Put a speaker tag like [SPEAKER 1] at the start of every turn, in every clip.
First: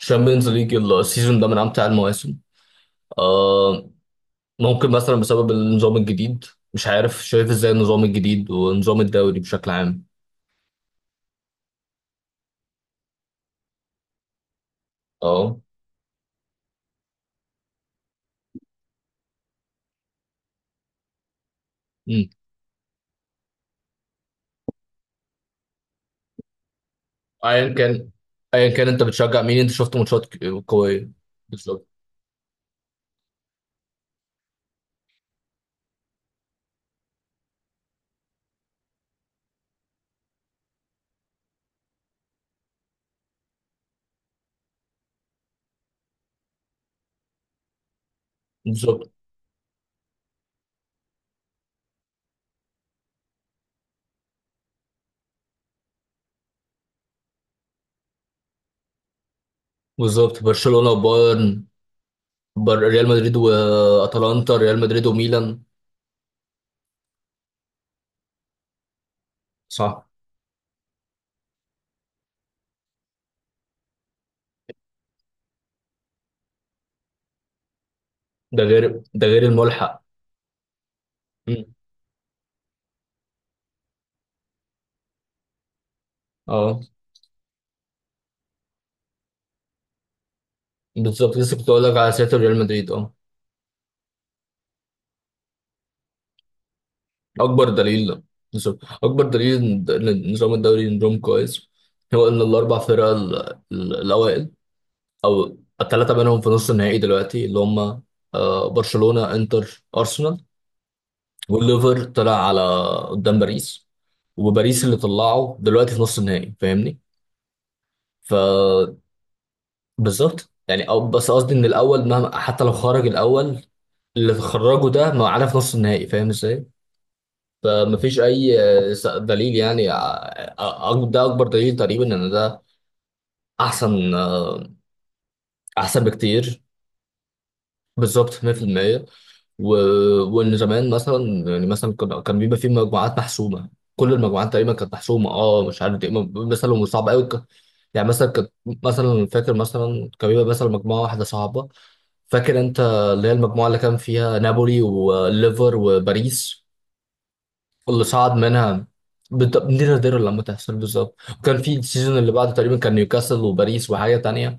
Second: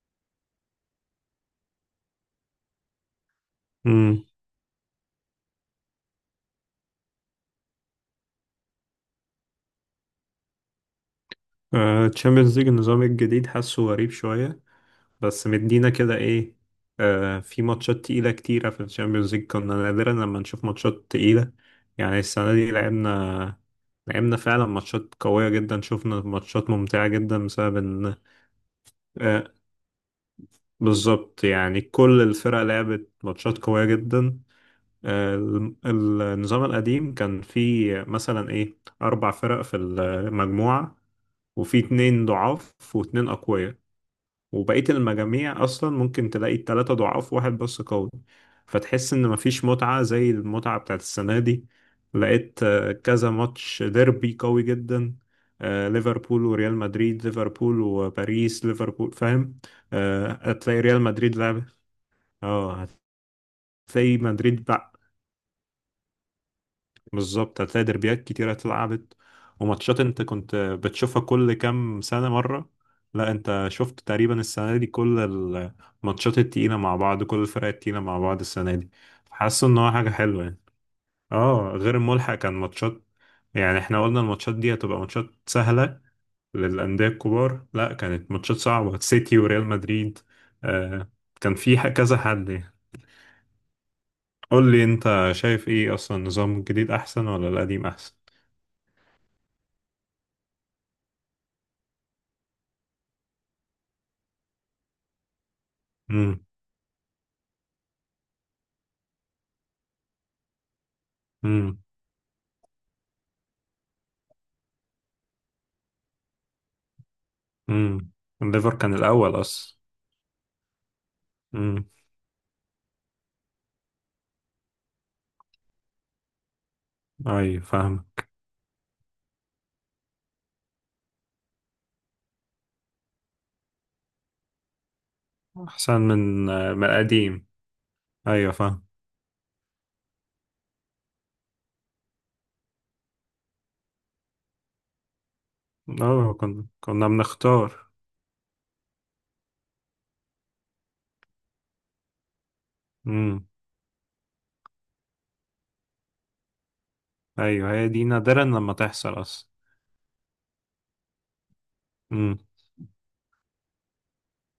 [SPEAKER 1] الشامبيونز ليج السيزون ده من امتع المواسم. آه،
[SPEAKER 2] امم
[SPEAKER 1] ممكن مثلا بسبب النظام الجديد. مش عارف شايف ازاي النظام الجديد ونظام الدوري بشكل عام.
[SPEAKER 2] تشامبيونز ليج النظام الجديد حاسه غريب شوية، بس
[SPEAKER 1] اه.
[SPEAKER 2] مدينا كده ايه. في ماتشات تقيلة كتيرة في الشامبيونز ليج، كنا نادرا لما نشوف ماتشات تقيلة. يعني
[SPEAKER 1] مم.
[SPEAKER 2] السنة دي لعبنا فعلا ماتشات قوية جدا، شفنا ماتشات ممتعة جدا
[SPEAKER 1] ايا
[SPEAKER 2] بسبب
[SPEAKER 1] كان،
[SPEAKER 2] ان.
[SPEAKER 1] انت بتشجع
[SPEAKER 2] آه
[SPEAKER 1] مين؟ انت شفت ماتشات قويه؟
[SPEAKER 2] بالظبط، يعني
[SPEAKER 1] بالظبط.
[SPEAKER 2] كل الفرق لعبت ماتشات قوية جدا. آه النظام القديم كان فيه مثلا ايه أربع فرق في المجموعة، وفي اتنين ضعاف واتنين أقوياء، وبقية المجاميع أصلا ممكن تلاقي التلاتة ضعاف واحد بس قوي.
[SPEAKER 1] بالظبط.
[SPEAKER 2] فتحس إن مفيش متعة زي المتعة بتاعت السنة دي. لقيت كذا ماتش ديربي قوي جدا. ليفربول وريال مدريد، ليفربول وباريس، ليفربول فاهم.
[SPEAKER 1] بالظبط
[SPEAKER 2] هتلاقي
[SPEAKER 1] برشلونه
[SPEAKER 2] ريال مدريد لعب.
[SPEAKER 1] وبايرن.
[SPEAKER 2] اه
[SPEAKER 1] ريال مدريد
[SPEAKER 2] هتلاقي
[SPEAKER 1] واتلانتا،
[SPEAKER 2] مدريد.
[SPEAKER 1] ريال مدريد وميلان.
[SPEAKER 2] بالظبط، هتلاقي دربيات كتيرة اتلعبت، وماتشات
[SPEAKER 1] صح.
[SPEAKER 2] انت كنت بتشوفها كل كام سنة مرة. لا، انت شفت تقريبا السنة دي كل الماتشات التقيلة مع بعض، كل الفرق التقيلة مع بعض السنة دي.
[SPEAKER 1] ده غير
[SPEAKER 2] حاسس ان هو
[SPEAKER 1] الملحق.
[SPEAKER 2] حاجة حلوة يعني.
[SPEAKER 1] مم.
[SPEAKER 2] اه غير الملحق كان ماتشات، يعني احنا قلنا الماتشات دي هتبقى ماتشات سهلة
[SPEAKER 1] اه
[SPEAKER 2] للأندية الكبار، لا كانت ماتشات صعبة، سيتي وريال مدريد. آه
[SPEAKER 1] بالظبط،
[SPEAKER 2] كان
[SPEAKER 1] لسه كنت
[SPEAKER 2] في
[SPEAKER 1] اقول لك على
[SPEAKER 2] كذا
[SPEAKER 1] سيرة
[SPEAKER 2] حد
[SPEAKER 1] ريال
[SPEAKER 2] يعني.
[SPEAKER 1] مدريد. اه
[SPEAKER 2] قول لي انت شايف ايه اصلا، النظام الجديد احسن ولا
[SPEAKER 1] اكبر
[SPEAKER 2] القديم احسن؟
[SPEAKER 1] دليل، نظام، اكبر دليل ان نظام الدوري نظام كويس، هو ان الاربع فرق الاوائل، او الثلاثه منهم في نص النهائي دلوقتي، اللي هم آه، برشلونه، انتر، ارسنال.
[SPEAKER 2] امم
[SPEAKER 1] والليفر طلع على قدام باريس، وباريس اللي طلعه دلوقتي في نص النهائي، فاهمني؟
[SPEAKER 2] امم
[SPEAKER 1] ف
[SPEAKER 2] الليفر كان الأول أصلا.
[SPEAKER 1] بالظبط يعني، او بس قصدي ان
[SPEAKER 2] امم
[SPEAKER 1] الاول مهما، حتى لو خرج الاول اللي خرجه ده، ما عارف نص النهائي فاهم ازاي.
[SPEAKER 2] أيوة فاهم.
[SPEAKER 1] فمفيش اي آه، دليل يعني آه، آه، ده اكبر دليل تقريبا ان ده احسن آه،
[SPEAKER 2] أحسن
[SPEAKER 1] احسن
[SPEAKER 2] من،
[SPEAKER 1] بكتير،
[SPEAKER 2] من قديم.
[SPEAKER 1] بالظبط
[SPEAKER 2] أيوة فاهم.
[SPEAKER 1] 100%. و... وان زمان مثلا، يعني مثلا كان بيبقى في مجموعات محسومه، كل المجموعات تقريبا كانت محسومه. اه مش عارف ايه
[SPEAKER 2] كنا
[SPEAKER 1] مثلا، وصعب
[SPEAKER 2] كنا
[SPEAKER 1] قوي
[SPEAKER 2] بنختار.
[SPEAKER 1] يعني مثلا كنت، مثلا فاكر مثلا كان بيبقى مثلا مجموعه واحده صعبه. فاكر انت اللي هي
[SPEAKER 2] امم
[SPEAKER 1] المجموعه اللي كان فيها نابولي وليفر وباريس؟
[SPEAKER 2] أيوة، هي
[SPEAKER 1] اللي
[SPEAKER 2] دي
[SPEAKER 1] صعد
[SPEAKER 2] نادرا لما
[SPEAKER 1] منها،
[SPEAKER 2] تحصل أصلا.
[SPEAKER 1] نادر لما تحصل، بالظبط. وكان في السيزون اللي
[SPEAKER 2] امم
[SPEAKER 1] بعده تقريبا كان نيوكاسل وباريس وحاجه تانية،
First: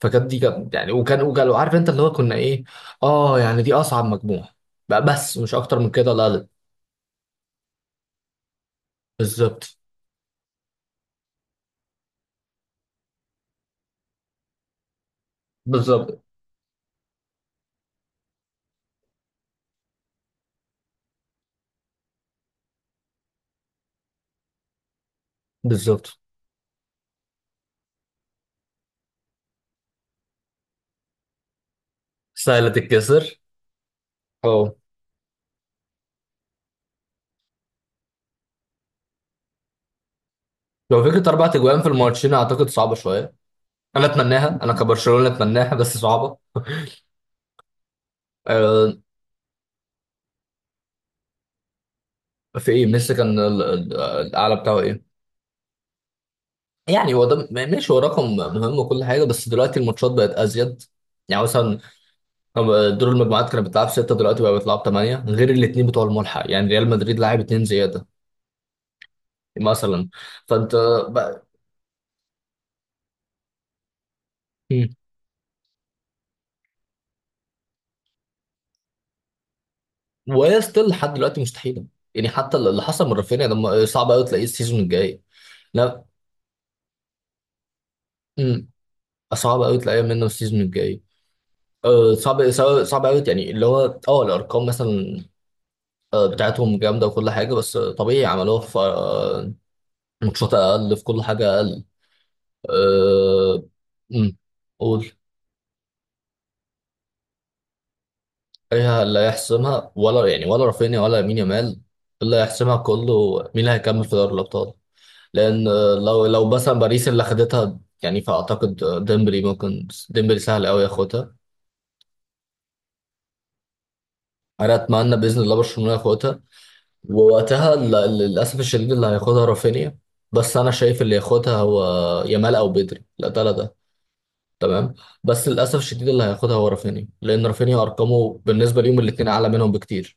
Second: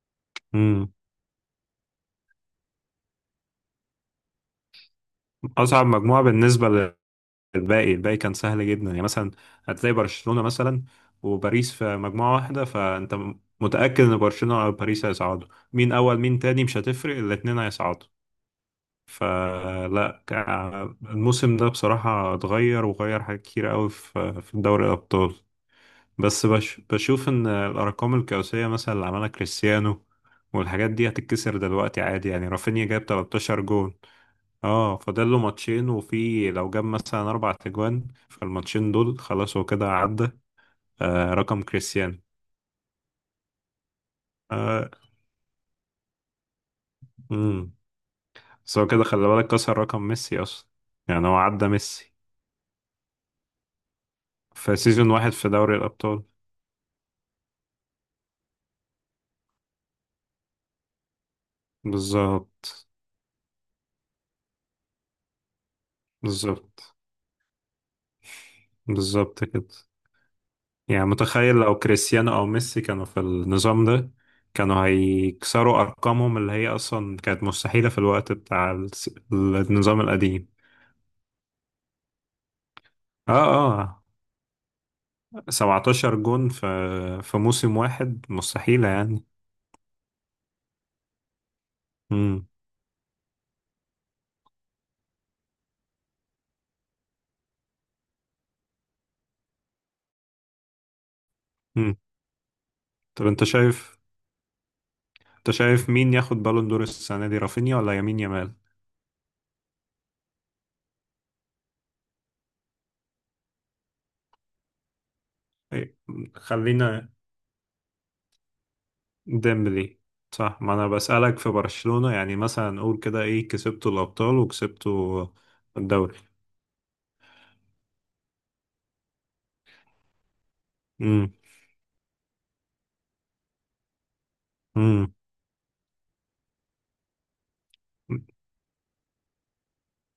[SPEAKER 1] فكانت دي كانت يعني،
[SPEAKER 2] امم
[SPEAKER 1] وكان عارف انت اللي هو كنا ايه. اه يعني دي اصعب مجموعه بقى، بس مش اكتر
[SPEAKER 2] أصعب
[SPEAKER 1] من كده،
[SPEAKER 2] مجموعة
[SPEAKER 1] لا لا.
[SPEAKER 2] بالنسبة للباقي، الباقي كان سهل جدا، يعني مثلا
[SPEAKER 1] بالظبط.
[SPEAKER 2] هتلاقي برشلونة مثلا وباريس في مجموعة واحدة، فأنت متأكد إن برشلونة أو باريس هيصعدوا، مين أول
[SPEAKER 1] بالظبط.
[SPEAKER 2] مين تاني مش هتفرق، الاتنين هيصعدوا. الموسم ده بصراحة اتغير، وغير حاجات كتير قوي في دوري الأبطال.
[SPEAKER 1] بالظبط
[SPEAKER 2] بس بشوف إن الأرقام القياسية مثلا اللي عملها كريستيانو والحاجات دي هتتكسر دلوقتي عادي، يعني
[SPEAKER 1] سهله
[SPEAKER 2] رافينيا جاب
[SPEAKER 1] تتكسر.
[SPEAKER 2] 13 جون.
[SPEAKER 1] اه
[SPEAKER 2] اه، فاضل له ماتشين، وفي لو جاب مثلا أربع تجوان، فالماتشين دول خلاص هو كده عدى.
[SPEAKER 1] لو فكره اربع
[SPEAKER 2] رقم
[SPEAKER 1] تجوان في
[SPEAKER 2] كريستيانو.
[SPEAKER 1] الماتشين، اعتقد صعبه شويه. انا اتمناها، انا
[SPEAKER 2] آه
[SPEAKER 1] كبرشلونه اتمناها بس صعبه.
[SPEAKER 2] مم. بس هو
[SPEAKER 1] آه،
[SPEAKER 2] كده خلي بالك، كسر رقم ميسي أصلا، يعني هو عدى ميسي
[SPEAKER 1] في ايه ميسي كان الاعلى
[SPEAKER 2] في
[SPEAKER 1] بتاعه
[SPEAKER 2] سيزون
[SPEAKER 1] ايه؟
[SPEAKER 2] واحد في دوري الأبطال.
[SPEAKER 1] يعني هو ده ماشي، هو رقم مهم وكل حاجه، بس دلوقتي الماتشات بقت ازيد. يعني مثلا
[SPEAKER 2] بالظبط،
[SPEAKER 1] دور المجموعات كانت بتلعب سته، دلوقتي بقى بتلعب ثمانيه، غير الاثنين بتوع الملحق، يعني ريال
[SPEAKER 2] بالظبط،
[SPEAKER 1] مدريد لاعب اثنين زياده
[SPEAKER 2] بالظبط كده.
[SPEAKER 1] مثلا. فانت
[SPEAKER 2] يعني
[SPEAKER 1] بقى.
[SPEAKER 2] متخيل لو كريستيانو او ميسي كانوا في النظام ده، كانوا
[SPEAKER 1] مم.
[SPEAKER 2] هيكسروا ارقامهم اللي هي اصلا كانت مستحيلة في الوقت بتاع النظام القديم.
[SPEAKER 1] وهي ستيل لحد دلوقتي مستحيله، يعني حتى اللي حصل من
[SPEAKER 2] اه،
[SPEAKER 1] رافينيا لما،
[SPEAKER 2] اه،
[SPEAKER 1] صعب قوي تلاقيه السيزون الجاي. لا.
[SPEAKER 2] 17 جون في موسم واحد،
[SPEAKER 1] مم.
[SPEAKER 2] مستحيلة يعني.
[SPEAKER 1] صعب قوي تلاقيه منه السيزون الجاي. أه،
[SPEAKER 2] امم
[SPEAKER 1] صعب صعب صعب قوي يعني، اللي هو اه الارقام مثلا آه، بتاعتهم جامده وكل حاجه، بس آه، طبيعي عملوها في آه، ماتشات اقل، في كل حاجه اقل.
[SPEAKER 2] امم طب انت
[SPEAKER 1] أه...
[SPEAKER 2] شايف،
[SPEAKER 1] أمم. قول.
[SPEAKER 2] انت شايف مين ياخد بالون دور السنة دي، رافينيا ولا يمين يامال؟
[SPEAKER 1] ايه اللي هيحسمها، ولا يعني ولا رافينيا ولا يمين يامال؟ اللي هيحسمها كله مين اللي هيكمل في دوري الابطال، لان آه،
[SPEAKER 2] إيه،
[SPEAKER 1] لو مثلا باريس
[SPEAKER 2] خلينا
[SPEAKER 1] اللي خدتها يعني، فاعتقد آه، ديمبلي، ممكن
[SPEAKER 2] ديمبلي.
[SPEAKER 1] ديمبلي
[SPEAKER 2] صح،
[SPEAKER 1] سهل
[SPEAKER 2] ما
[SPEAKER 1] قوي
[SPEAKER 2] انا
[SPEAKER 1] ياخدها.
[SPEAKER 2] بسألك في برشلونة، يعني مثلا قول كده ايه، كسبتوا الابطال
[SPEAKER 1] انا اتمنى
[SPEAKER 2] وكسبتوا
[SPEAKER 1] باذن الله برشلونه
[SPEAKER 2] الدوري.
[SPEAKER 1] ياخدها، ووقتها للاسف الشديد اللي هياخدها رافينيا، بس انا شايف اللي
[SPEAKER 2] امم
[SPEAKER 1] ياخدها هو يامال، او بدري لا ده، تمام.
[SPEAKER 2] امم
[SPEAKER 1] بس للاسف الشديد اللي هياخدها هو رافينيا، لان رافينيا ارقامه بالنسبه ليهم الاثنين اعلى منهم بكتير.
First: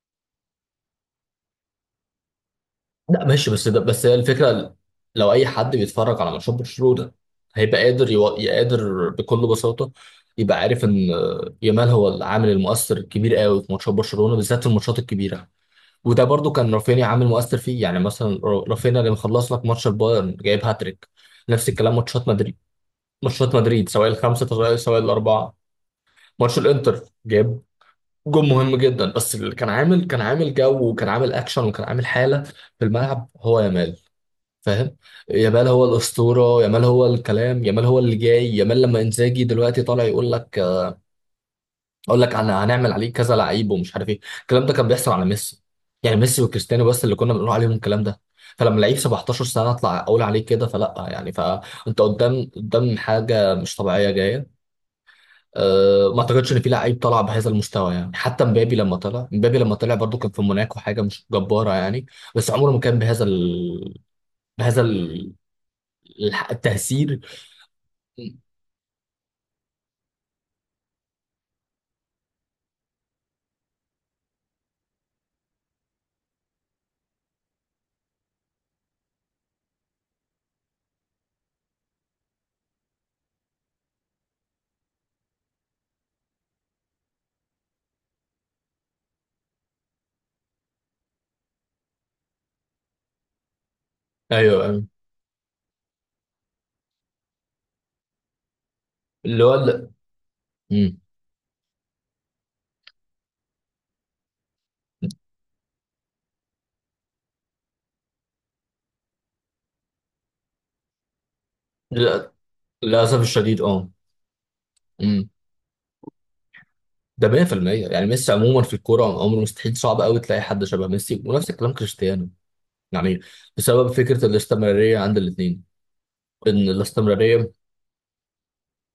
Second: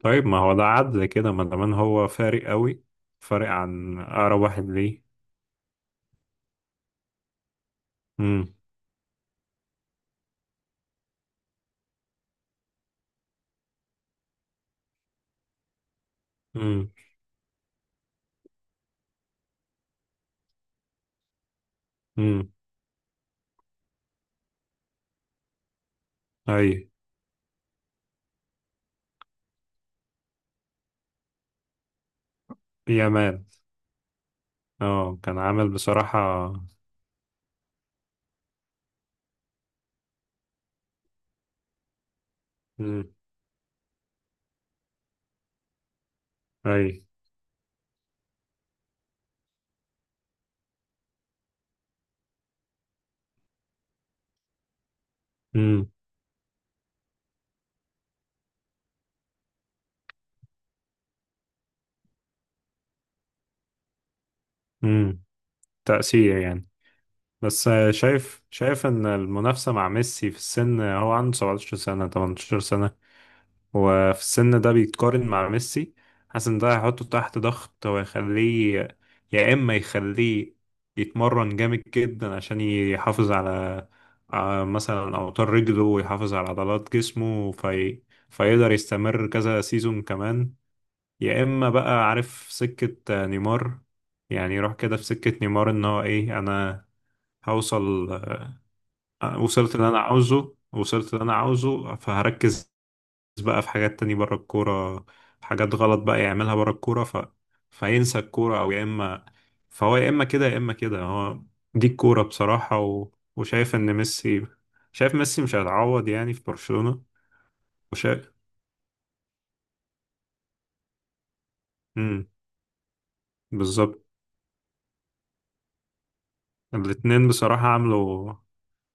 [SPEAKER 2] طيب، ما هو ده عدل كده ما دام هو فارق قوي،
[SPEAKER 1] لا
[SPEAKER 2] فارق
[SPEAKER 1] ماشي، بس ده
[SPEAKER 2] عن
[SPEAKER 1] بس هي
[SPEAKER 2] اقرب واحد
[SPEAKER 1] الفكره.
[SPEAKER 2] ليه.
[SPEAKER 1] لو اي حد بيتفرج على ماتشات برشلونه، هيبقى قادر
[SPEAKER 2] امم
[SPEAKER 1] قادر بكل بساطه يبقى عارف ان يامال هو العامل المؤثر الكبير قوي في ماتشات برشلونه، بالذات في الماتشات الكبيره. وده برضو كان
[SPEAKER 2] امم
[SPEAKER 1] رافينيا عامل مؤثر فيه، يعني مثلا رافينيا اللي مخلص لك ماتش البايرن جايب هاتريك. نفس الكلام ماتشات
[SPEAKER 2] امم
[SPEAKER 1] مدريد، ماتشات مدريد سواء الخمسه سواء الاربعه، ماتش
[SPEAKER 2] اي
[SPEAKER 1] الانتر، جاب جون مهم جدا، بس اللي كان عامل، كان عامل جو وكان عامل اكشن وكان عامل حاله في الملعب
[SPEAKER 2] يامال.
[SPEAKER 1] هو يامال. فاهم؟
[SPEAKER 2] اه، كان
[SPEAKER 1] يامال
[SPEAKER 2] عامل
[SPEAKER 1] هو
[SPEAKER 2] بصراحة.
[SPEAKER 1] الاسطوره، يامال هو الكلام، يامال هو اللي جاي، يامال لما انزاجي دلوقتي طالع يقول لك، اقول لك انا هنعمل عليه
[SPEAKER 2] امم
[SPEAKER 1] كذا لعيب ومش عارف ايه، الكلام ده كان بيحصل على ميسي، يعني ميسي وكريستيانو
[SPEAKER 2] اي
[SPEAKER 1] بس اللي كنا بنقول عليهم الكلام ده. فلما لعيب 17 سنه اطلع اقول عليه كده، فلا يعني، فانت قدام، قدام حاجه مش طبيعيه جايه.
[SPEAKER 2] امم
[SPEAKER 1] أه ما اعتقدش ان في لعيب طلع بهذا المستوى، يعني حتى مبابي لما طلع، مبابي لما طلع برضو كان في موناكو، حاجه مش جباره يعني، بس عمره ما كان بهذا بهذا
[SPEAKER 2] امم تأثير يعني.
[SPEAKER 1] التأثير.
[SPEAKER 2] بس شايف، شايف ان المنافسة مع ميسي في السن، هو عنده 17 سنة، 18 سنة، هو في السن ده بيتقارن مع ميسي. حاسس ان ده هيحطه تحت ضغط ويخليه، يا اما يخليه يتمرن جامد جدا عشان يحافظ على، على مثلا اوتار رجله، ويحافظ على عضلات جسمه، في... فيقدر يستمر كذا سيزون كمان، يا اما بقى عارف سكة نيمار، يعني
[SPEAKER 1] ايوه
[SPEAKER 2] يروح
[SPEAKER 1] أيوة.
[SPEAKER 2] كده في سكة نيمار ان هو ايه، انا هوصل،
[SPEAKER 1] اللي هو
[SPEAKER 2] وصلت اللي انا عاوزه،
[SPEAKER 1] مم.
[SPEAKER 2] وصلت اللي انا عاوزه، فهركز بقى في حاجات تانية بره الكورة، حاجات غلط بقى يعملها بره الكورة، ف... فينسى الكورة، أو يا إما، فهو يا إما كده يا إما كده، هو دي الكورة
[SPEAKER 1] لل-
[SPEAKER 2] بصراحة. و...
[SPEAKER 1] للاسف الشديد
[SPEAKER 2] وشايف
[SPEAKER 1] اه.
[SPEAKER 2] إن ميسي، شايف
[SPEAKER 1] مم.
[SPEAKER 2] ميسي مش هيتعوض يعني في برشلونة.
[SPEAKER 1] ده 100% يعني.
[SPEAKER 2] وشايف.
[SPEAKER 1] ميسي عموما في الكوره عمره، مستحيل، صعب قوي تلاقي حد شبه ميسي، ونفس الكلام
[SPEAKER 2] امم
[SPEAKER 1] كريستيانو، يعني بسبب
[SPEAKER 2] بالظبط.
[SPEAKER 1] فكره الاستمراريه عند الاثنين، ان
[SPEAKER 2] الاتنين
[SPEAKER 1] الاستمراريه.
[SPEAKER 2] بصراحة عملوا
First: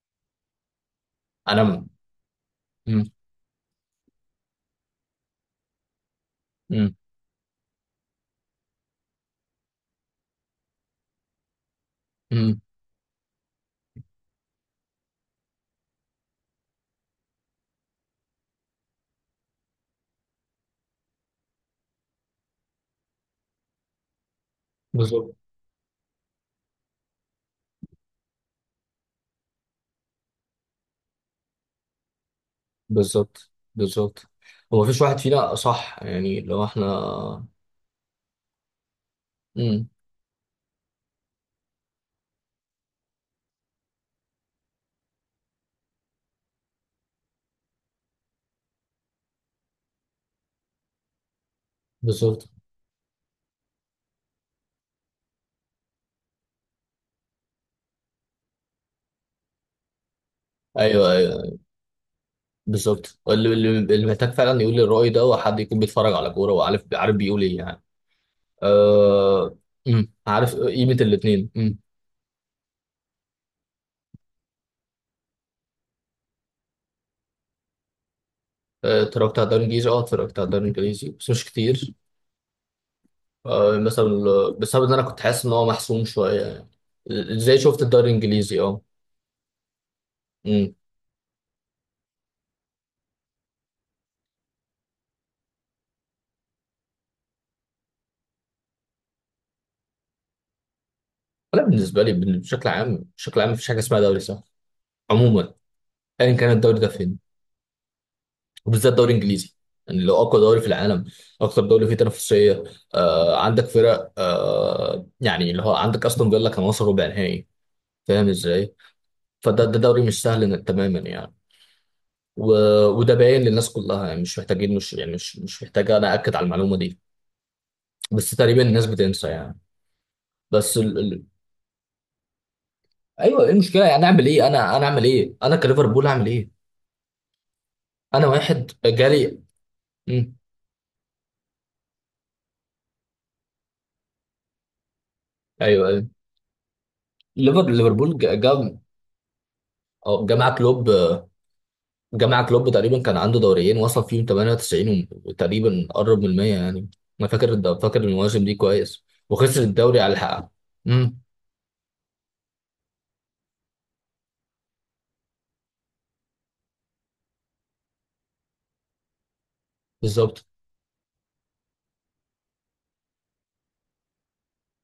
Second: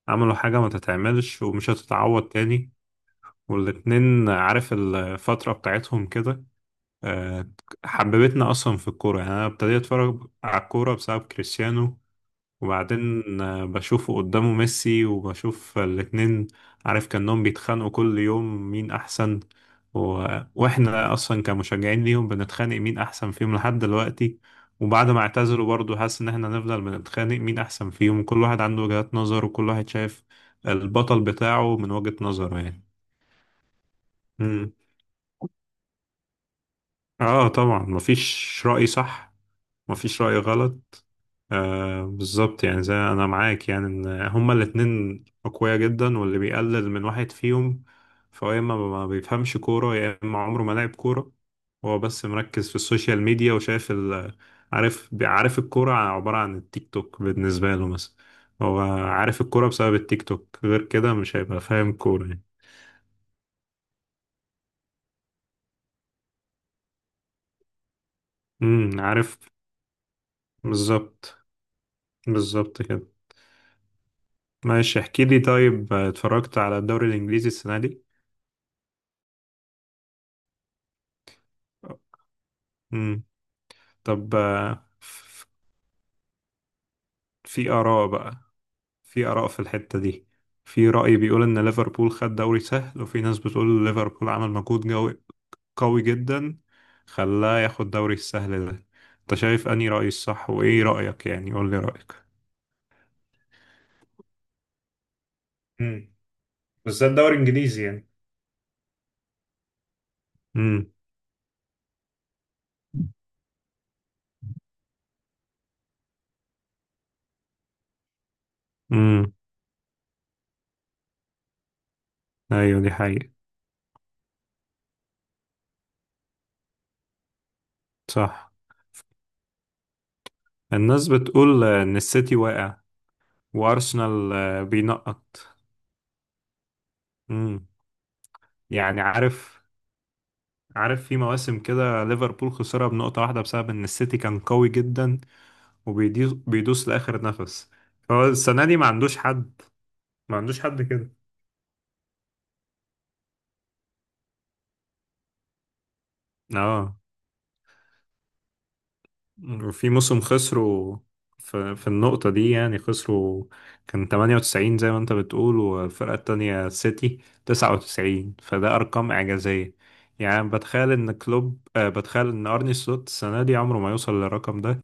[SPEAKER 2] عملوا حاجة ما تتعملش، ومش
[SPEAKER 1] انا.
[SPEAKER 2] هتتعوض تاني.
[SPEAKER 1] مم.
[SPEAKER 2] والاتنين عارف الفترة بتاعتهم كده.
[SPEAKER 1] مم.
[SPEAKER 2] آه، حببتنا أصلا في الكورة، يعني أنا ابتديت أتفرج على الكورة بسبب كريستيانو،
[SPEAKER 1] مم.
[SPEAKER 2] وبعدين بشوفه قدامه ميسي، وبشوف الاتنين، عارف كأنهم بيتخانقوا كل يوم مين أحسن. و... وإحنا أصلا كمشجعين ليهم بنتخانق مين أحسن فيهم لحد دلوقتي، وبعد ما
[SPEAKER 1] بالظبط.
[SPEAKER 2] اعتزلوا برضه حاسس إن إحنا نفضل بنتخانق مين أحسن فيهم، كل واحد عنده وجهات نظر، وكل واحد شايف البطل بتاعه من وجهة نظره يعني.
[SPEAKER 1] بالظبط. بالظبط
[SPEAKER 2] مم.
[SPEAKER 1] هو مفيش واحد فينا صح، يعني لو احنا.
[SPEAKER 2] طبعا، مفيش رأي صح،
[SPEAKER 1] امم.
[SPEAKER 2] مفيش رأي غلط. بالظبط، يعني زي انا معاك، يعني ان هما الاتنين اقوياء جدا، واللي بيقلل من واحد فيهم فهو يا اما ما بيفهمش كورة، يا اما عمره ما لعب كورة، هو بس
[SPEAKER 1] بالظبط.
[SPEAKER 2] مركز في السوشيال ميديا، وشايف ال، عارف، عارف الكورة عبارة عن التيك توك بالنسبة له، مثلا هو عارف الكورة بسبب التيك توك، غير
[SPEAKER 1] ايوه
[SPEAKER 2] كده مش
[SPEAKER 1] ايوه
[SPEAKER 2] هيبقى فاهم كورة يعني.
[SPEAKER 1] بالظبط. اللي محتاج فعلا يقول الرأي ده هو حد يكون بيتفرج على كورة، وعارف، عارف بيقول ايه يعني.
[SPEAKER 2] عارف.
[SPEAKER 1] أه... عارف قيمة
[SPEAKER 2] بالظبط،
[SPEAKER 1] الاثنين. امم.
[SPEAKER 2] بالظبط كده. ماشي، احكي لي طيب، اتفرجت على الدوري الانجليزي السنة دي؟
[SPEAKER 1] آه، اتفرجت على الدوري الانجليزي، اه اتفرجت على الدوري الانجليزي بس مش كتير.
[SPEAKER 2] امم
[SPEAKER 1] أه... مثلا
[SPEAKER 2] طب
[SPEAKER 1] بسبب ان انا كنت حاسس ان هو محسوم شوية يعني. ازاي
[SPEAKER 2] في
[SPEAKER 1] شفت الدوري
[SPEAKER 2] آراء بقى،
[SPEAKER 1] الانجليزي؟ اه.
[SPEAKER 2] في آراء في الحتة دي،
[SPEAKER 1] امم.
[SPEAKER 2] في رأي بيقول إن ليفربول خد دوري سهل، وفي ناس بتقول ليفربول عمل مجهود قوي جدا، خلاه ياخد دوري السهل ده. أنت شايف أنهي رأي الصح؟ وإيه رأيك يعني؟
[SPEAKER 1] انا
[SPEAKER 2] قول لي
[SPEAKER 1] بالنسبة لي،
[SPEAKER 2] رأيك.
[SPEAKER 1] بشكل عام مفيش حاجة اسمها دوري سهل، عموما،
[SPEAKER 2] امم
[SPEAKER 1] ايا كان الدوري ده
[SPEAKER 2] بالذات
[SPEAKER 1] فين.
[SPEAKER 2] دوري انجليزي يعني.
[SPEAKER 1] وبالذات الدوري الانجليزي، يعني لو اقوى دوري في
[SPEAKER 2] امم
[SPEAKER 1] العالم، اكتر دوري فيه تنافسيه، آه عندك فرق آه يعني، اللي هو عندك استون فيلا كان وصل ربع نهائي، فاهم ازاي؟
[SPEAKER 2] امم
[SPEAKER 1] فده ده دوري مش سهل تماما يعني. و...
[SPEAKER 2] ايوه، دي
[SPEAKER 1] وده
[SPEAKER 2] حقيقة.
[SPEAKER 1] باين للناس كلها يعني، مش محتاجين، مش يعني، مش محتاج انا اكد على المعلومه دي، بس
[SPEAKER 2] صح.
[SPEAKER 1] تقريبا الناس بتنسى يعني. بس
[SPEAKER 2] الناس
[SPEAKER 1] ال...
[SPEAKER 2] بتقول ان السيتي واقع،
[SPEAKER 1] ايوه ايه المشكله يعني؟ اعمل
[SPEAKER 2] وارسنال
[SPEAKER 1] ايه انا، اعمل ايه
[SPEAKER 2] بينقط.
[SPEAKER 1] انا كليفربول، اعمل ايه؟
[SPEAKER 2] امم
[SPEAKER 1] انا واحد
[SPEAKER 2] يعني
[SPEAKER 1] جالي.
[SPEAKER 2] عارف،
[SPEAKER 1] مم.
[SPEAKER 2] عارف في مواسم كده ليفربول خسرها بنقطة واحدة بسبب إن السيتي كان قوي جدا،
[SPEAKER 1] ايوه ايوه.
[SPEAKER 2] وبيدوس بيدوس لآخر نفس.
[SPEAKER 1] ليفربول
[SPEAKER 2] هو السنة دي ما عندوش حد،
[SPEAKER 1] جا
[SPEAKER 2] ما
[SPEAKER 1] مع
[SPEAKER 2] عندوش حد
[SPEAKER 1] كلوب،
[SPEAKER 2] كده.
[SPEAKER 1] جمع كلوب تقريبا كان عنده دوريين وصل فيهم 98، وتقريبا قرب من 100 يعني.
[SPEAKER 2] اه،
[SPEAKER 1] انا فاكر فاكر المواسم دي كويس، وخسر
[SPEAKER 2] وفي
[SPEAKER 1] الدوري على
[SPEAKER 2] موسم
[SPEAKER 1] حقها.
[SPEAKER 2] خسروا،
[SPEAKER 1] امم.
[SPEAKER 2] في النقطة دي يعني خسروا. كان 98 زي ما انت بتقول، والفرقة التانية السيتي 99، فده أرقام إعجازية.
[SPEAKER 1] بالظبط.
[SPEAKER 2] يعني بتخيل إن كلوب، بتخيل إن أرني سلوت السنة دي عمره ما يوصل للرقم ده،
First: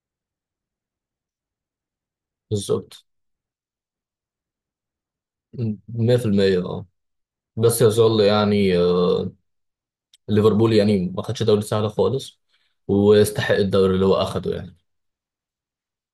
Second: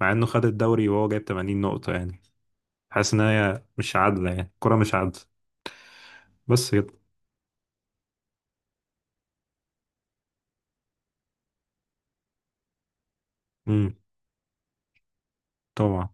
[SPEAKER 2] مع إنه خد الدوري وهو جايب 80 نقطة يعني.
[SPEAKER 1] بالظبط
[SPEAKER 2] حاسس ان هي مش عادله، يعني الكره مش عادله.
[SPEAKER 1] 100%
[SPEAKER 2] بس
[SPEAKER 1] اه.
[SPEAKER 2] كده.
[SPEAKER 1] بس يظل يعني آه، ليفربول يعني ما خدش دوري سهل خالص، ويستحق الدوري
[SPEAKER 2] امم
[SPEAKER 1] اللي هو اخده يعني.
[SPEAKER 2] طبعا.